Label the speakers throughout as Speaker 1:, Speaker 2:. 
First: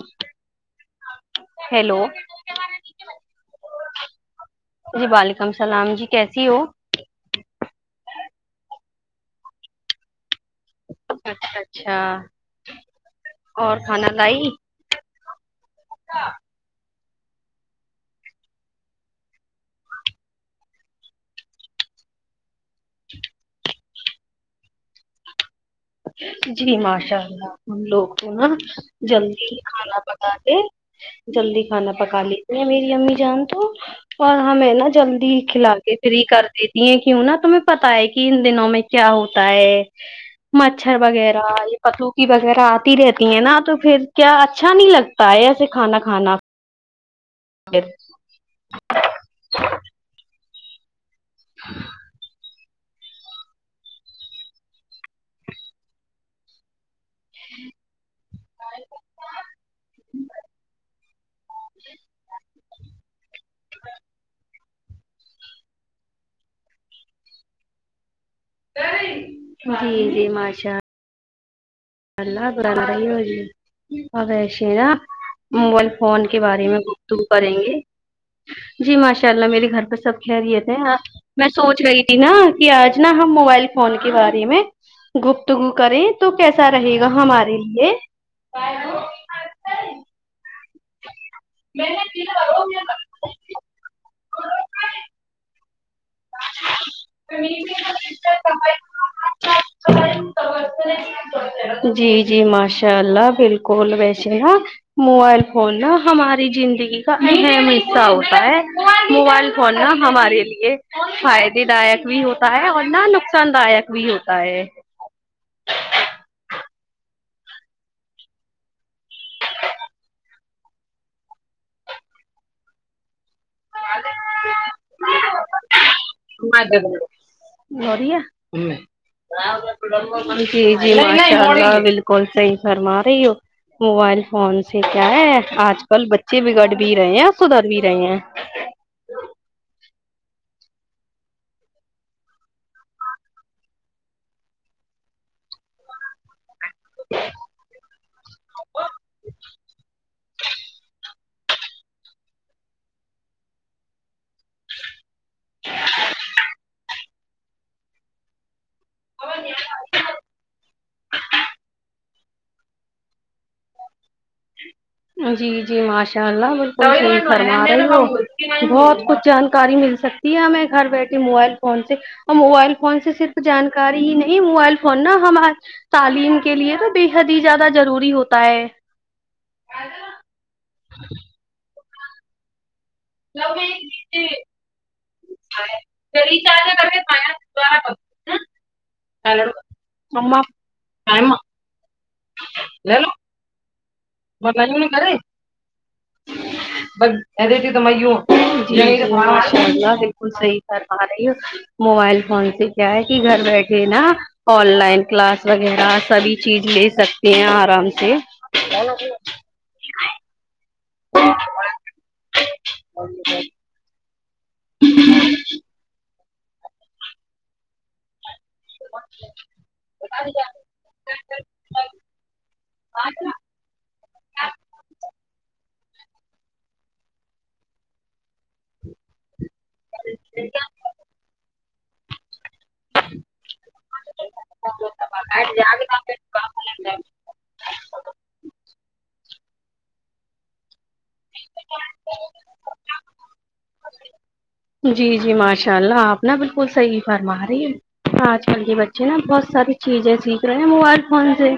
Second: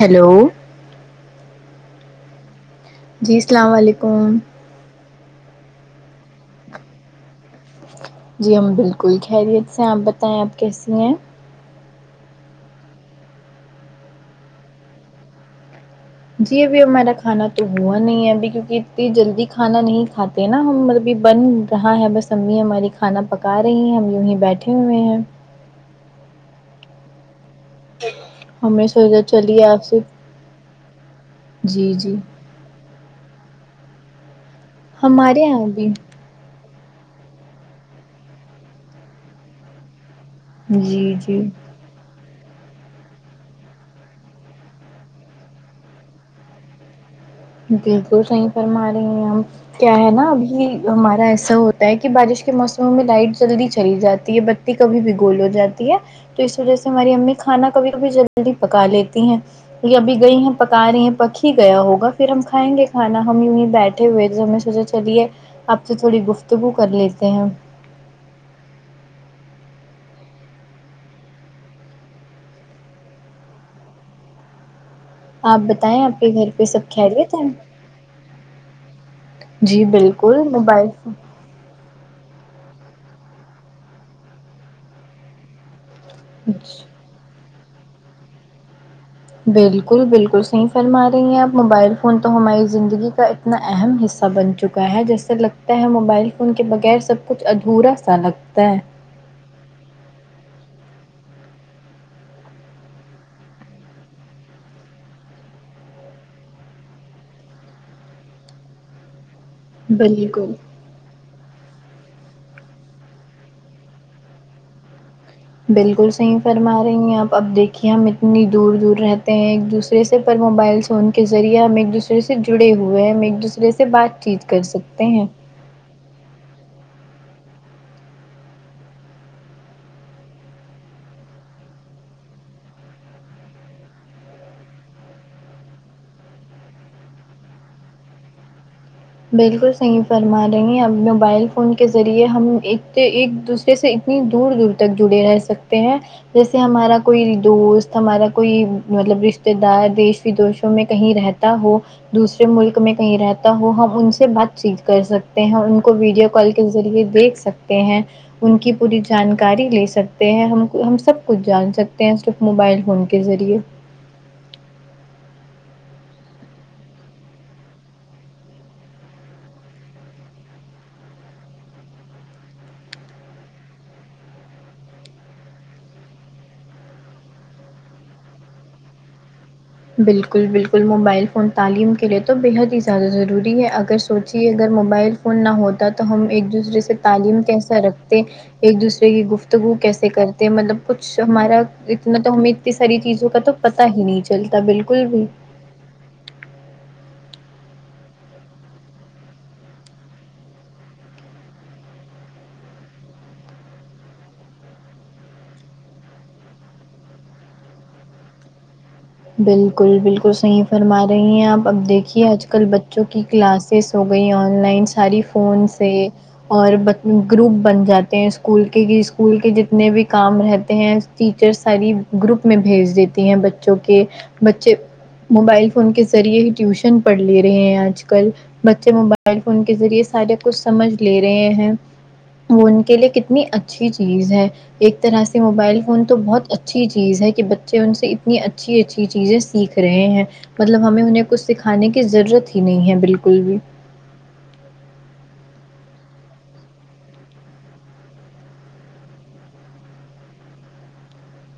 Speaker 1: hello
Speaker 2: hello
Speaker 1: جی السلام علیکم
Speaker 2: جی وعلیکم السلام جی کیسی ہو
Speaker 1: جی ہم بالکل خیریت سے ہیں آپ بتائیں آپ کیسی ہیں
Speaker 2: اچھا اچھا اور کھانا لائی
Speaker 1: جی ابھی ہمارا کھانا تو ہوا نہیں ہے ابھی کیونکہ اتنی جلدی کھانا نہیں کھاتے نا ہم ابھی بن رہا ہے بس امی ہماری کھانا پکا رہی ہیں ہم یونیں بیٹھے ہوئے ہیں
Speaker 2: جی ماشاء اللہ ہم لوگ تو نا
Speaker 1: ہمیں سوچا
Speaker 2: جلدی
Speaker 1: چلیے آپ
Speaker 2: کھانا
Speaker 1: سے
Speaker 2: پکاتے جلدی کھانا
Speaker 1: جی جی
Speaker 2: پکا لے میری امی جان تو اور ہمیں نا جلدی
Speaker 1: ہمارے یہاں
Speaker 2: کھلا
Speaker 1: بھی
Speaker 2: کے فری کر دیتی ہیں کیوں نہا تمہیں پتا ہے کہ ان دنوں میں کیا ہوتا ہے مچھر
Speaker 1: جی
Speaker 2: وغیرہ
Speaker 1: جی
Speaker 2: پتول کی وغیرہ آتی رہتی ہیں نا تو پھر کیا اچھا نہیں لگتا ہے ایسے کھانا کھانا پھر
Speaker 1: بالکل صحیح فرما رہی ہیں اپ کیا ہے نا ابھی ہمارے ایسا ہوتا ہے کہ بارش کے موس سم ہمیں لائٹ جلدی چلی جاتی ہے بتی کبھی گول ہو جاتی ہے تو اس وجہ سے ہماری امی کھانا کبھی کبھی جلدی پکا لیتی ہیں یہ ابھی گئی ہیں پکا رہی ہیں پک ہی گیا ہوگا پھر ہم کھائیں گے کھانا ہم یوہیں بیٹھے ہوئے تو ہمیں سوچے چلیے آپ سے تھوڑی گفتگو کر لیتے ہیں
Speaker 2: جی جی ماشاء اللہ گشین [unintelligible]
Speaker 1: آپ
Speaker 2: موبائل
Speaker 1: بتائیں آپ
Speaker 2: فون کے
Speaker 1: گھر پہ
Speaker 2: بارے میں
Speaker 1: سب
Speaker 2: گفتگو
Speaker 1: خیریت ہے
Speaker 2: کریں گے جی ماشاء اللہ میرے
Speaker 1: جی
Speaker 2: گھر پر سب
Speaker 1: بالکل
Speaker 2: خیریت
Speaker 1: موبائل
Speaker 2: ہیں آپ میں سوچ رہی تھی نا کہ آج نا ہم موبائل فون کے بارے میں گپتگو کریں تو کیسا
Speaker 1: فون
Speaker 2: رہے گا ہمارے لیے
Speaker 1: بالکل بالکل صحیح فرما رہی ہیں آپ
Speaker 2: میں
Speaker 1: موبائل فون تو ہماری زندگی کا ایک اپنا اہم حصہ بن چکا ہے
Speaker 2: نے
Speaker 1: جیسے لگتا ہے موبائل ان کے بغیر سب کچھ ادھورا سا لگتا ہے
Speaker 2: جی جی ماشاء اللہ بالکل ویشے نا موبائل فون نا ہماری زندگی کا اہم حصہ ہوتا ہے موبائل فون نا ہمارے لیے فائدے دایک بھی ہوتا ہے اور نہ نقصان دایک بھی ہوتا ہے
Speaker 1: بالکل صحیح فرما رہی ہیں آپ اب دیکھیے ہم اتنی دور دور رہتے ہیں ایک دوسرے سے پر موبائل فون کے ذریعے ہم ایک دوسرے سے جڑے ہوئے ہیں ہم ایک دوسرے سے بات چیت کر سکتے ہیں
Speaker 2: مد ب [inaudible] گڑیا ہمم جی جی ماشاء اللہ بالکل صحیح فرما رہی ہو موبائل فون سے کیا ہے آج کل بچے بگڑ بھی رہے ہیں اور سدھر بھی رہے ہیں
Speaker 1: بالکل صحیح فرما رہی ہیں اب موبائل فون کے ذریعے ہم ایک ایک دوس سے اتنی دور دور تک جڑے رہ سکتے ہیں جیسے ہمارا کوئی دوست ہمارا کوئی مطلب رشتہ دار دیش ودیشوں میں کہیں رہ تا ہو دوسرے ملک میں کہیں رہتا ہو ہم ان سے بات چیت کر سکتے ہیں ان کو ویڈیو کال کے ذریعے دیکھ سکتے ہیں ان کی پوری جانکاری لے سکتے ہیں ہم کو ہم سب کچھ جان سکتے ہیں صرف موبائل فون کے ذریعے
Speaker 2: جی جی ماشاء اللہ بالکل ٹھیک فرما رہی ہو بہت کچھ جانکاری مل سک کے ہمیں گھر بیٹھے موبائل فون سے موبائل فون سے صرف جانکاری ہی نہیں موبائل فون نا ہما تعلیم کے لیے تو بے حد ہی زیادہ ضروری ہوتا ہے
Speaker 1: بالکل بالکل موبائل فون تعلیم کے لیے تو بے حد ہی زیادہ ضروری ہے اگر سوچیے اگر موبائل فون نا ہوتا تو ہم ایک دوسرے
Speaker 2: ریچارج
Speaker 1: سے تعلیم کیسا رک ھتے ایک دوسرے کی
Speaker 2: جی
Speaker 1: گفتگو کیسے
Speaker 2: جی
Speaker 1: کرتے
Speaker 2: ماشاء
Speaker 1: مطلب کچھ ہمارا اتنا تو ہمیں اتنی ساری چیزوں کا تو پتا ہی نہیں چلتا بالکل بھی
Speaker 2: بالکل صحیح فرما رہی ہو [unintelligible] موبائل فون سے کیا ہے کہ گھر بیٹھے نا آن لائن کلاس وغیرہ سبھی چیز لے سکتے ہیں آرام سے
Speaker 1: بالکل بالکل صحیح فرما رہی ہیں آپ اب دیکھیے آج کل بچوں کی کلاسیس ہو گئی آن لائن ساری فون سے اور بد گروپ بن جاتے ہیں اسکول کے اسکول کے جتنے بھی کام رہ تے ہیں ٹیچر ساری گروپ میں بھیج دیتی ہیں بچوں کو کہ بچے موبائل فون کے ذریعے ہی ٹیوشن پڑھ لے رہے ہیں آج کل بچے موبائل فون کے ذریعے سارے کچھ سمجھ لے رہے ہیں مون کے لیے کتنی اچھی چیز ہے ایک طرح سے موبائل فون تو بہت اچھی چیز ہے کہ بچے ان سے اتنی اچھی اچھی چیزیں سیکھ رہے ہیں مطلب ہمیں انہیں کچھ سکھانے کی ضرورت ہی نہیں ہے بالکل بھی
Speaker 2: جی جی ماشاء اللہ آپ نا بالکل صحیح فرما رہی ہے آج کل جی بچے نا بہت ساری چیزیں سیکھ رہے ہیں موبائل فون سے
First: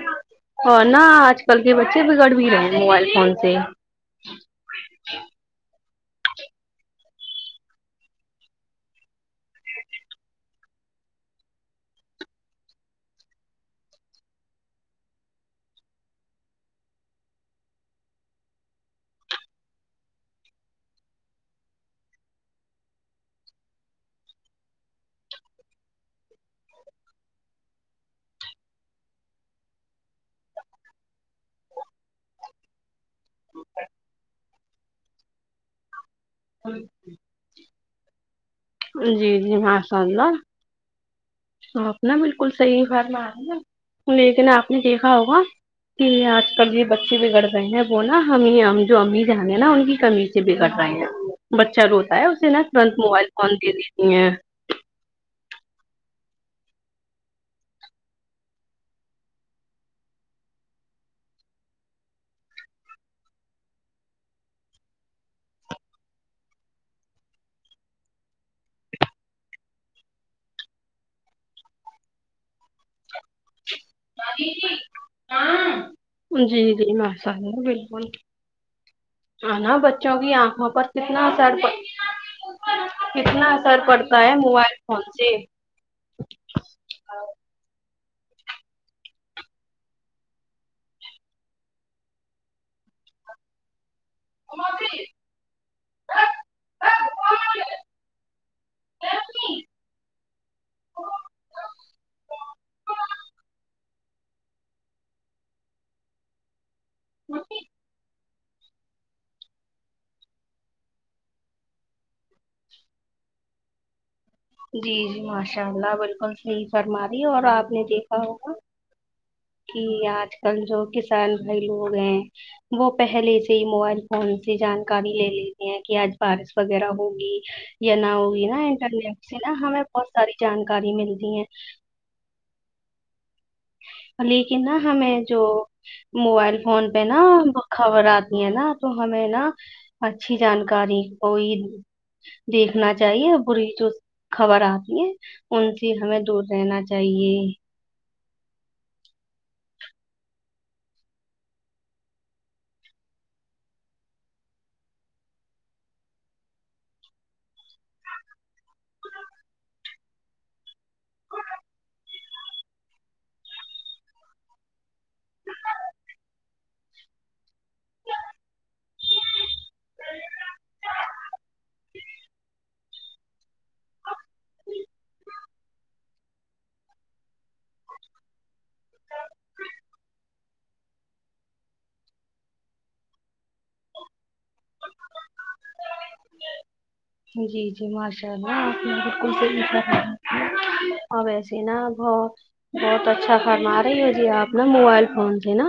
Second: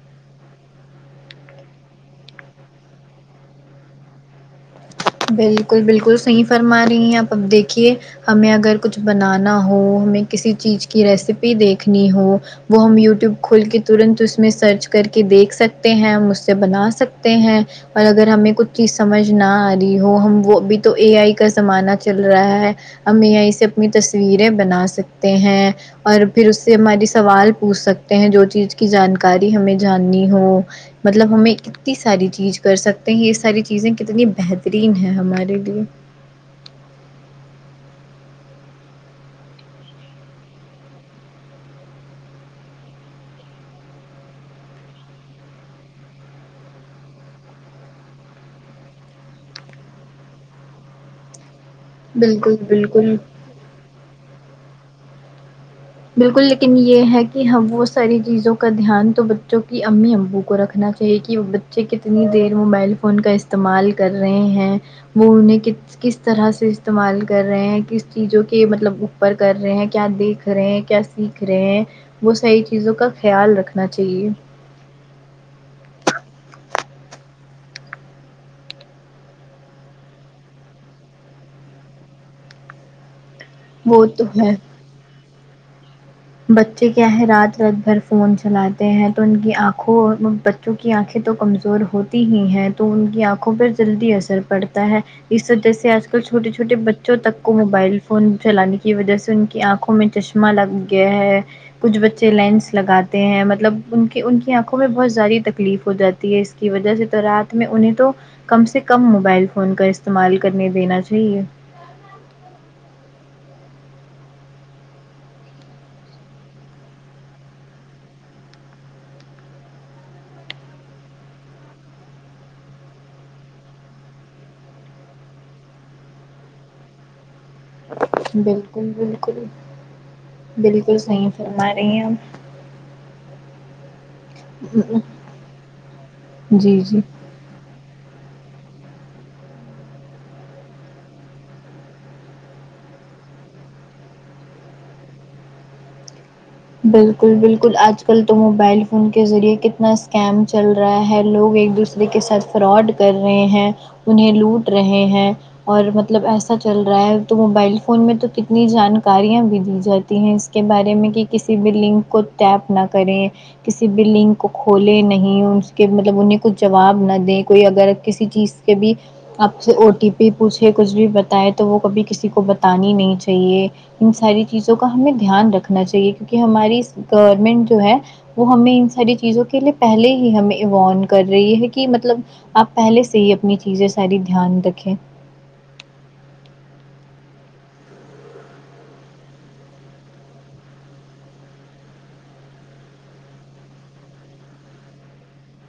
Speaker 2: اور نا آج کل کے بچے بگڑ بھی رہے ہیں موبائل فون سے
Speaker 1: بالکل بالکل صحیح فرما رہی ہیں آپ اب دیکھیے ہمیں اگر کچھ بنانا ہو ہمیں کسی چیز کی ریسپی دیکھنی ہو وہ ہم یوٹیوب کھول کے ترنت اس میں سرچ کر کے دیکھ سکتے ہیں ہم اس سے بنا سکتے ہیں اور اگر ہمیں کچھ چیز سمجھ نہ آ رہی ہو ہم وہ بھی تو اے آئی کا زمانہ چل رہا ہے ہم اے آئی سے اپنی تصویریں بنا سکتے ہیں اور پھر اس سے ہماری سوال پوچھ سکتے ہیں جو چیز کی جانکاری ہمیں جاننی ہو مطلب ہمیں کتنی ساری چیز کر سکتے ہیں یہ ساری چیزیں کتنی بہ ترین ہے ہمارے لیے
Speaker 2: جی جی ماشاء اللہ آپ نا بالکل صحیح فارما رہی ہے لیکن آپ نے دیکھا ہوگا کہ آج کل یہ بچے بگڑ رہے ہیں وہ نا ہمیں ہم جو امی جان ہیں نا ان کی کمی بھی کر رہے ہیں بچہ روتا ہے اسے ترنت موبائل فون دے دیتی ہیں
Speaker 1: بالکل لیکن یہ ہے کہ ہم وہ ساری چیزوں کا دھیان تو بچوں کی امی ابو کو رکھنا چا ہیے کہ بچے کتنی دیر موبائل فون کا استعمال کر رہے ہیں وہ انہیں ک س طرح سے استعمال کر رہے ہیں کس چیزوں کے مطلب اوپر کر رہے ہیں کیا دیکھ رہے ہیں کیا سیکھ رہے ہیں وہ صحیح چیزوں کا خیال رکھنا چاہیے
Speaker 2: جی جی ہاں جی جی ماشاء اللہ بالکل ہاں نا بچوں کی آنکھوں پر کتنا اثر پڑ کتنا اثر
Speaker 1: وہ
Speaker 2: پڑتا
Speaker 1: تو
Speaker 2: ہے موبائل فون سے
Speaker 1: بچے کیا ہے رات رات بھر فون چلاتے ہیں تو ان کی آنکھوں اور کیونکہ آنکھیں تو کمزور ہوتی ہی ہیں تو ان کی آنکھوں پر جلدی اثر پڑتا ہے اس وجہ سے آج کل چھوٹے چھوٹے بچوں تک کو موبائل فون چلانے کی وجہ سے ان
Speaker 2: جی
Speaker 1: کی آنکھوں میں چش مہ لگ گیا ہے کچھ بچے لینس لگاتے ہیں مطلب ان کے ان کی آنکھوں میں بہت زاری تکلیف ہو جات اس کی وجہ سے تو رات میں انہیں تو کم سے کم موبائل فون کا استعمال کرنے دینا چاہیے
Speaker 2: جی جی ماشاء اللہ بالکل صحیح فرما رہی اور آپ نے دیکھا ہوگا کہ آج کل جو کسان بھائی لوگ ہیں وہ پہلے سے ہی موبائل فون سے جانکاری لے لیتے ہیں کہ آج بارش وغیرہ ہوگی یا نہ ہوگی نا
Speaker 1: بالکل
Speaker 2: انٹرنیٹ سے
Speaker 1: بالکل
Speaker 2: نا ہمیں بہت ساری جانکاری ملتی ہیں
Speaker 1: ا [inaudible]
Speaker 2: لیکن نا
Speaker 1: آپ
Speaker 2: ہمیں جو موبائل
Speaker 1: جی
Speaker 2: فون
Speaker 1: جی
Speaker 2: پہ نا خبر آتی ہے نا تو ہمیں نا اچھی جانکاری کوئی دیکھنا چاہیے بری جو خبر آتی ہے ان سے ہمیں دور رہنا
Speaker 1: بالکل
Speaker 2: چاہیے
Speaker 1: بالکل آج کل تو موبائل فون کے ذریعے کتنا اسکیم چل رہا ہے لوگ ایک دوسرے کے ساتھ فراڈ کر رہے ہیں انہیں لوٹ رہے ہیں اور مطلب ایسا چل رہا ہے تو موبائل فون میں تو کتنی جانکاریاں بھی دی جاتی ہیں اس کے بارے میں کہ کسی بھی لنک کو ٹیپ نہ کریں کسی بھی لنک کو کھولے نہیں اس کے مطلب انہیں کچھ جواب نہ دیں کوئی اگر کسی چیز بھی آپ سے او ٹی پی پوچھے کچھ بھی بتائے تو وہ کبھی کسی کو بتانی نہیں چاہ ہیے ان ساری چیزوں کا ہمیں دھیان رکھنا چاہیے کیونکہ ہماری گورنمنٹ جو ہے وہ ہمیں ان ساری چیزوں کے لیے پہلے ہی ہمیں ایوان کر رہی ہے کہ مطلب آپ پہلے سے ہی اپنی چیزیں ساری دھیان رکھیں
Speaker 2: جی جی ماشاء اللہ آپ نے بالکل صحیح فرمایا ہے اور ویسے ہی نہ ہو بہت اچھا فرما رہی ہو جی آپ نا موبائل فون سے نا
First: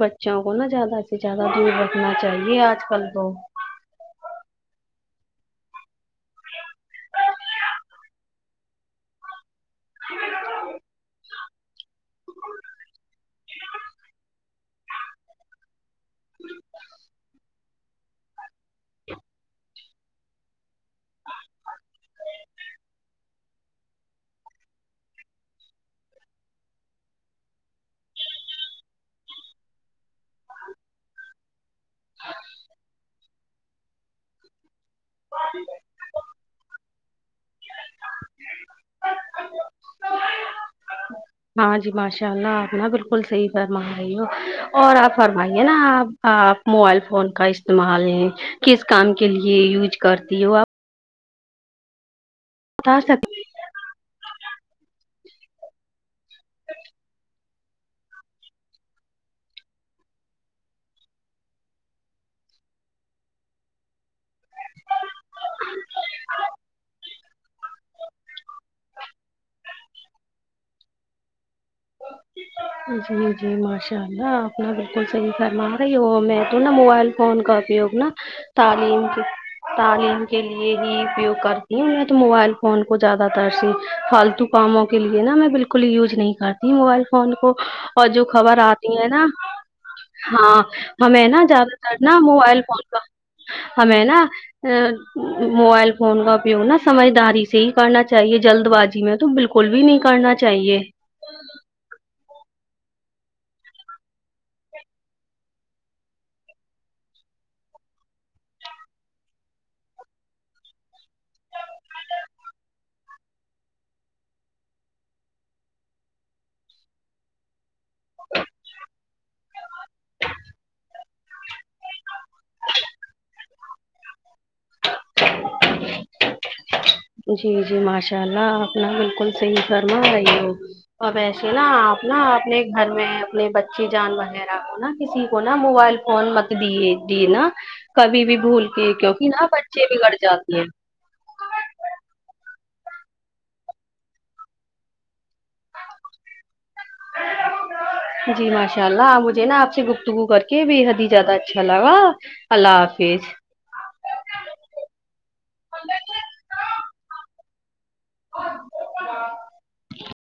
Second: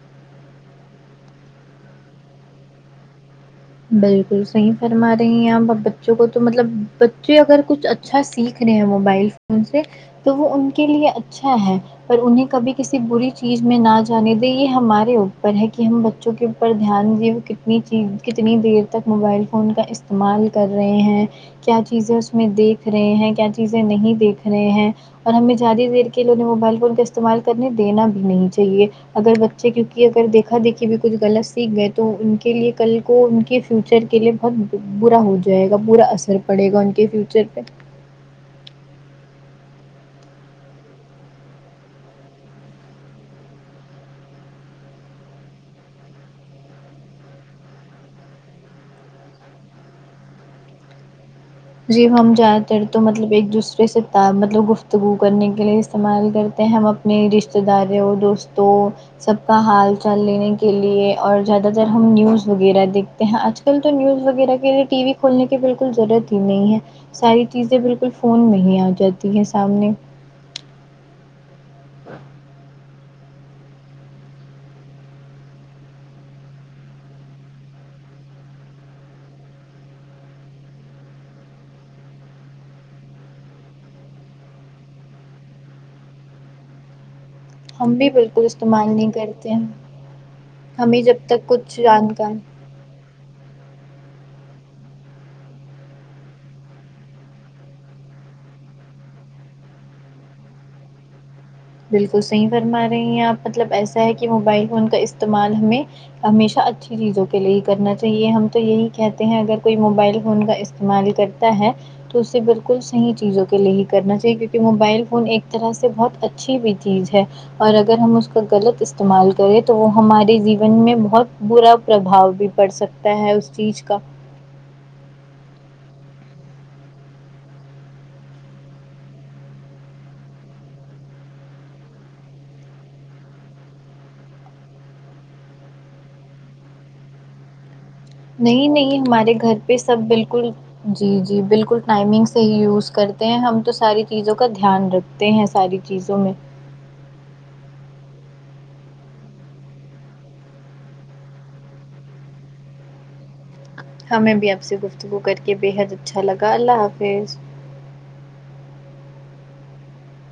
Speaker 2: بچوں کو نا زیادہ سے زیادہ دور رکھنا چاہیے آج کل تو
Speaker 1: بالکل صحیح فرما رہی ہیں آپ ا بچوں کو تو مطلب بچے اگر کچھ اچ ھا سیکھ رہے ہیں موبائل فون سے تو وہ ان کے لیے اچھ ھا ہے پر انہیں کبھی کسی بری چیز میں نہ جانے دے یہ ہمارے پر ہے کہ ہم بچوں کے اوپر دھیان دے کتنی چیز کتنی دیر تک موبائل فون کا استع مال کر رہے ہیں کیا چیزیں اس میں دیکھ رہے ہیں کیا چیزیں نہیں دیکھ رہے ہیں اور ہمیں زیادہ دیر کے لیے انہیں موبائل فون کا استعمال کرنے دینا بھی نہیں چاہیے اگر بچے کیونکہ اگر دیکھا دیکھی بھی کچھ غلط سیکھ گئے تو ان کے لیے کل کو ان کے فیوچر کے لیے بہت برا ہو جائے گا برا اثر پڑے گا ان کے فیوچر پہ
Speaker 2: ہاں جی ماشاء اللہ آپ نا بالکل صحیح فرما رہی ہو اور آپ فرمائیے نا آپ ہاں آپ موبائل فون کا استعمال کس کام کے لیے یوج کرتی ہو آپ
Speaker 1: جی ہم جاتے
Speaker 2: بتا
Speaker 1: تو مطلب
Speaker 2: سکتے
Speaker 1: ایک دوسرے سے ت مطلب گفتگو کرنے کے لیے استعمال کرتے ہیں ہم اپنے رشتے داروں دوستوں سب کا حال چال لینے کے لیے اور زیادہ تر ہم نیوز وغیرہ دیکھتے ہیں آج کل تو نیوز وغیرہ کے لیے ٹی وی کھولنے کی بالکل ضرورت ھی نہیں ہے ساری چیزیں بالکل فون میں ہی آ جاتی ہیں سامنے
Speaker 2: جی جی ماشاء اللہ آپ نا بالکل صحیح فرما رہی ہو میں تو نا موبائل فون کا اپیوگ نا تعلیم تعلیم کے لیے ہی اپیوگ کرتی ہوں میں تو موبائل فون کو زیادہ تر سے فالتو کاموں کے لیے نا میں بالکل یوج نہیں کرتی موبائل فون کو
Speaker 1: ہم
Speaker 2: اور
Speaker 1: بھی
Speaker 2: جو
Speaker 1: بالکل
Speaker 2: خبر
Speaker 1: استعمال
Speaker 2: آتی ہے
Speaker 1: نہیں
Speaker 2: نا
Speaker 1: کرتے ہیں
Speaker 2: ہاں
Speaker 1: جب
Speaker 2: ہمیں نا
Speaker 1: تک
Speaker 2: زیادہ
Speaker 1: کچھ
Speaker 2: تر نا
Speaker 1: جانکاری
Speaker 2: موبائل فون کا ہمیں نا آ موبائل فون کا اپیوگ نا سمجھداری سے ہی کرنا چاہیے جلد بازی میں تو بال کل بھی نہیں کرنا چاہیے
Speaker 1: بالکل صحیح فرما رہی ہیں آپ مطلب ایسا ہے کہ موبائل فون کا استعمال ہمیں ہمیشہ اچھی چیزوں کے لیے ہی کرنا چاہیے ہم تو یہی کہتے ہیں اگر کوئی موبائل فون کا استعمال کر تا ہے تو اسے بالکل صحیح چیزوں کے لیے ہی کرنا چاہیے کیونکہ موبائل فون ایک طرح سے بہت ا چھی بھی چیز ہے اور اگر ہم اس کا غلط استعمال کریں تو وہ ہمارے جیون میں بہت برا پرابھاؤ بھی پڑ سکتا ہے اس چیز کا
Speaker 2: جی جی ماشاء اللہ آپ نا بالکل صحیح فرما رہی ہو اور ویسے نا آپ نا اپنے گھر میں اپنی بچی جان وغیرہ کو نا کسی کو نا موبائل فون مت دیے دینا کبھی بھی بھول
Speaker 1: نہیں
Speaker 2: کے
Speaker 1: نہیں
Speaker 2: کیوںکہ
Speaker 1: ہمارے
Speaker 2: نا
Speaker 1: گھر پہ
Speaker 2: بچے
Speaker 1: سب
Speaker 2: بگڑ
Speaker 1: بالکل
Speaker 2: جاتی ہیں
Speaker 1: جی جی بالکل ٹائمنگ سے ہی یوز کرتے ہیں ہم تو ساری چیزوں کا دھیان رکھ تے ہیں ساری چیزوں میں
Speaker 2: جی ماشاء اللہ مجھے نا آپ سے گفتگو کر کے بے حد ہی زیادہ اچھا لگا اللہ حافظ
Speaker 1: ہمیں بھی آپ سے گفتگو کر کے بےحد اچھا لگا اللہ حافظ
Speaker 2: [unintelligible]